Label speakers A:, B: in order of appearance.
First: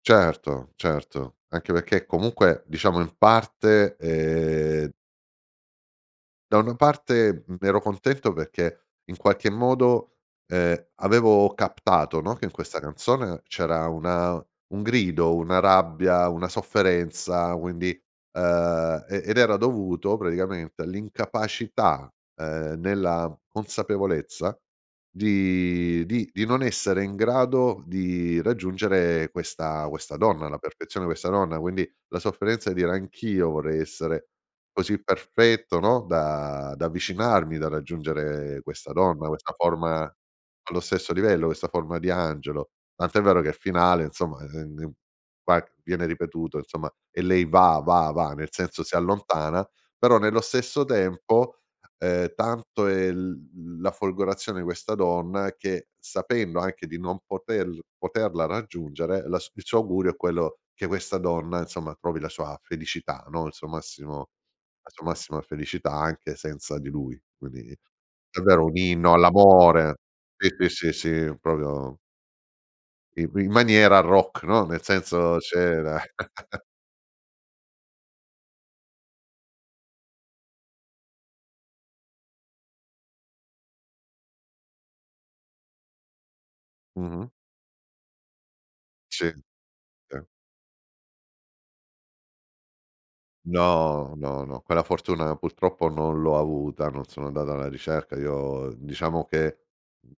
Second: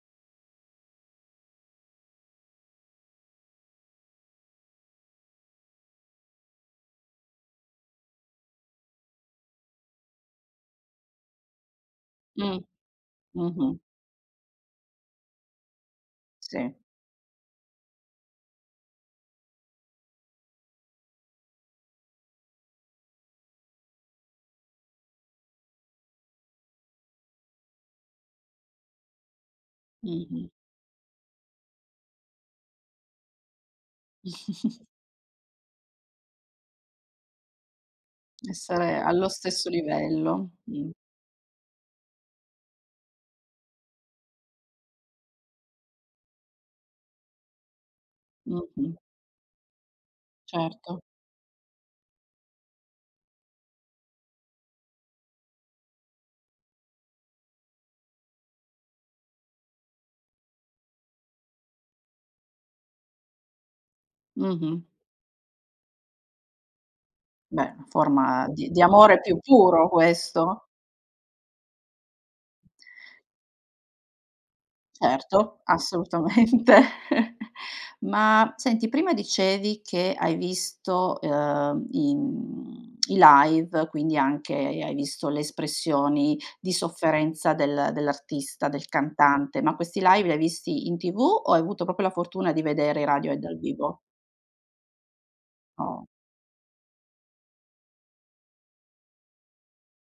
A: Certo, certo, anche perché comunque diciamo in parte e da una parte mh, ero contento perché in qualche modo ehm avevo captato, no, che in
B: Mh,
A: questa canzone
B: mh-mh.
A: c'era una un grido, una rabbia, una
B: Sì.
A: sofferenza, quindi uhm, e ed era dovuto praticamente all'incapacità ehm, nella consapevolezza di di di non essere in grado di raggiungere questa questa donna
B: Mh-mh.
A: alla perfezione, questa donna, quindi la sofferenza di dire anch'io vorrei essere così perfetto, no, da da avvicinarmi, da raggiungere questa
B: Essere allo
A: donna, questa
B: stesso
A: forma
B: livello,
A: allo
B: mh.
A: stesso livello, questa forma di angelo. Tant'è vero che il finale insomma ehm s va viene ripetuto insomma e lei va va va, nel senso
B: Mh-mh.
A: si allontana, però nello stesso
B: Certo.
A: tempo ehm, tanto è l la folgorazione di questa donna che sapendo anche di non poter poterla raggiungere la il suo augurio è quello che questa donna insomma trovi la sua felicità, no, il suo massimo
B: Mh-mh.
A: la sua massima felicità anche senza di lui. Quindi
B: Beh, forma
A: davvero
B: di
A: un
B: di
A: inno
B: amore più puro
A: all'amore. Sì,
B: questo.
A: sì, sì, sì, proprio i qui in maniera rock, no. Nel senso
B: Certo,
A: c'era
B: assolutamente. Ma senti, prima dicevi che hai visto, uhm, i mhmm, i live, quindi anche hai visto le espressioni di
A: Mh-mh.
B: sofferenza del dell'artista, del
A: Sì,
B: cantante, ma questi
A: sì.
B: live li hai visti in TV o hai avuto proprio la fortuna di vedere i Radiohead dal vivo?
A: No, no, no quella fortuna purtroppo
B: Oh.
A: non l'ho avuta, non sono andata alla ricerca. Io diciamo che mh.